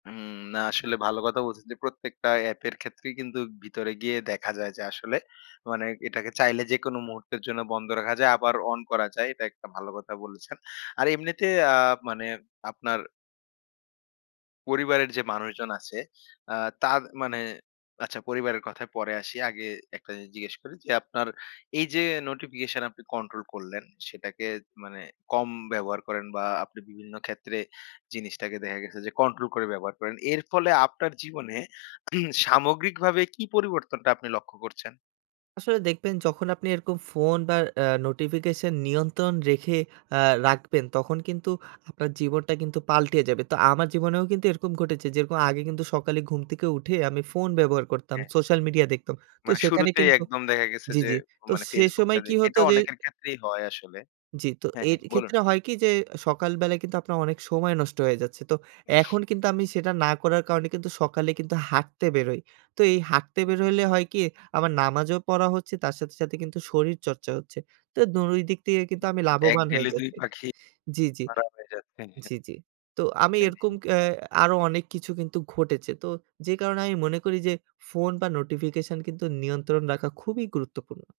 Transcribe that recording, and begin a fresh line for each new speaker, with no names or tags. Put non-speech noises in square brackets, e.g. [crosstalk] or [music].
উম না, আসলে ভালো কথা বলছেন, যে, প্রত্যেকটা অ্যাপের ক্ষেত্রেই কিন্তু ভিতরে গিয়ে দেখা যায় যে, আসলে মানে এটাকে চাইলে, যেকোন মুহূর্তের জন্য বন্ধ রাখা যায়, আবার অন করা যায়। এটা একটা ভালো কথা বলেছেন। আর এমনিতে আ মানে, আপনার পরিবারের যে, মানুষজন আছে, আ তার মানে, আচ্ছা পরিবারের কথায় পরে আসি, আগে একটা জিনিস জিজ্ঞেস করি যে, আপনার এই যে, নোটিফিকেশন আপনি কন্ট্রোল করলেন, সেটাকে মানে, কম ব্যবহার করেন বা আপনি বিভিন্ন ক্ষেত্রে জিনিসটাকে দেখা গেছে যে, কন্ট্রোল করে ব্যবহার করেন। এর ফলে, আপনার জীবনে [coughs] সামগ্রিকভাবে, কি পরিবর্তনটা আপনি লক্ষ্য করছেন?
আসলে দেখবেন, যখন আপনি এরকম ফোন বা আ নোটিফিকেশন নিয়ন্ত্রণ রেখে আ রাখবেন, তখন কিন্তু আপনার জীবনটা কিন্তু পাল্টে যাবে। তো, আমার জীবনেও কিন্তু এরকম ঘটেছে। যেরকম, আগে কিন্তু সকালে ঘুম থেকে উঠে, আমি ফোন ব্যবহার করতাম।
হ্যাঁ, হ্যাঁ।
সোশ্যাল মিডিয়া দেখতাম। তো,
মানে,
সেখানে
শুরুতেই
কিন্তু
একদম দেখা গেছে
জি,
যে,
জি। তো
মানে
সে
FaceBook
সময়
টা
কি
দেখি,
হতো
এটা
যে
অনেকের ক্ষেত্রেই হয় আসলে
জি। তো
হ্যাঁ,
এর
হ্যাঁ, বলুন।
ক্ষেত্রে হয় কি যে, সকাল বেলায় কিন্তু আপনার অনেক সময় নষ্ট হয়ে যাচ্ছে। তো, এখন কিন্তু আমি সেটা না করার কারণে কিন্তু, সকালে কিন্তু হাঁটতে বেরোই। তো, এই হাটতে
হু,
বেরোইলে
হুম।
হয় কি, আমার নামাজও পড়া হচ্ছে, তার সাথে, সাথে কিন্তু শরীর চর্চা হচ্ছে। তো, ২ ই দিক থেকে
হু,
কিন্তু, আমি
হুম। এক
লাভবান হয়ে
ঢিলে ২
যাচ্ছি
পাখি
জি, জি,
মারা হয়ে যায়, হ্যাঁ,
জি, জি। তো, আমি
হ্যাঁ।
এরকম ক্যা
[unintelligible]
আরো অনেক কিছু কিন্তু ঘটেছে। তো, যে, কারণে আমি মনে করি যে, ফোন বা নোটিফিকেশন কিন্তু নিয়ন্ত্রণ রাখা খুবই গুরুত্বপূর্ণ।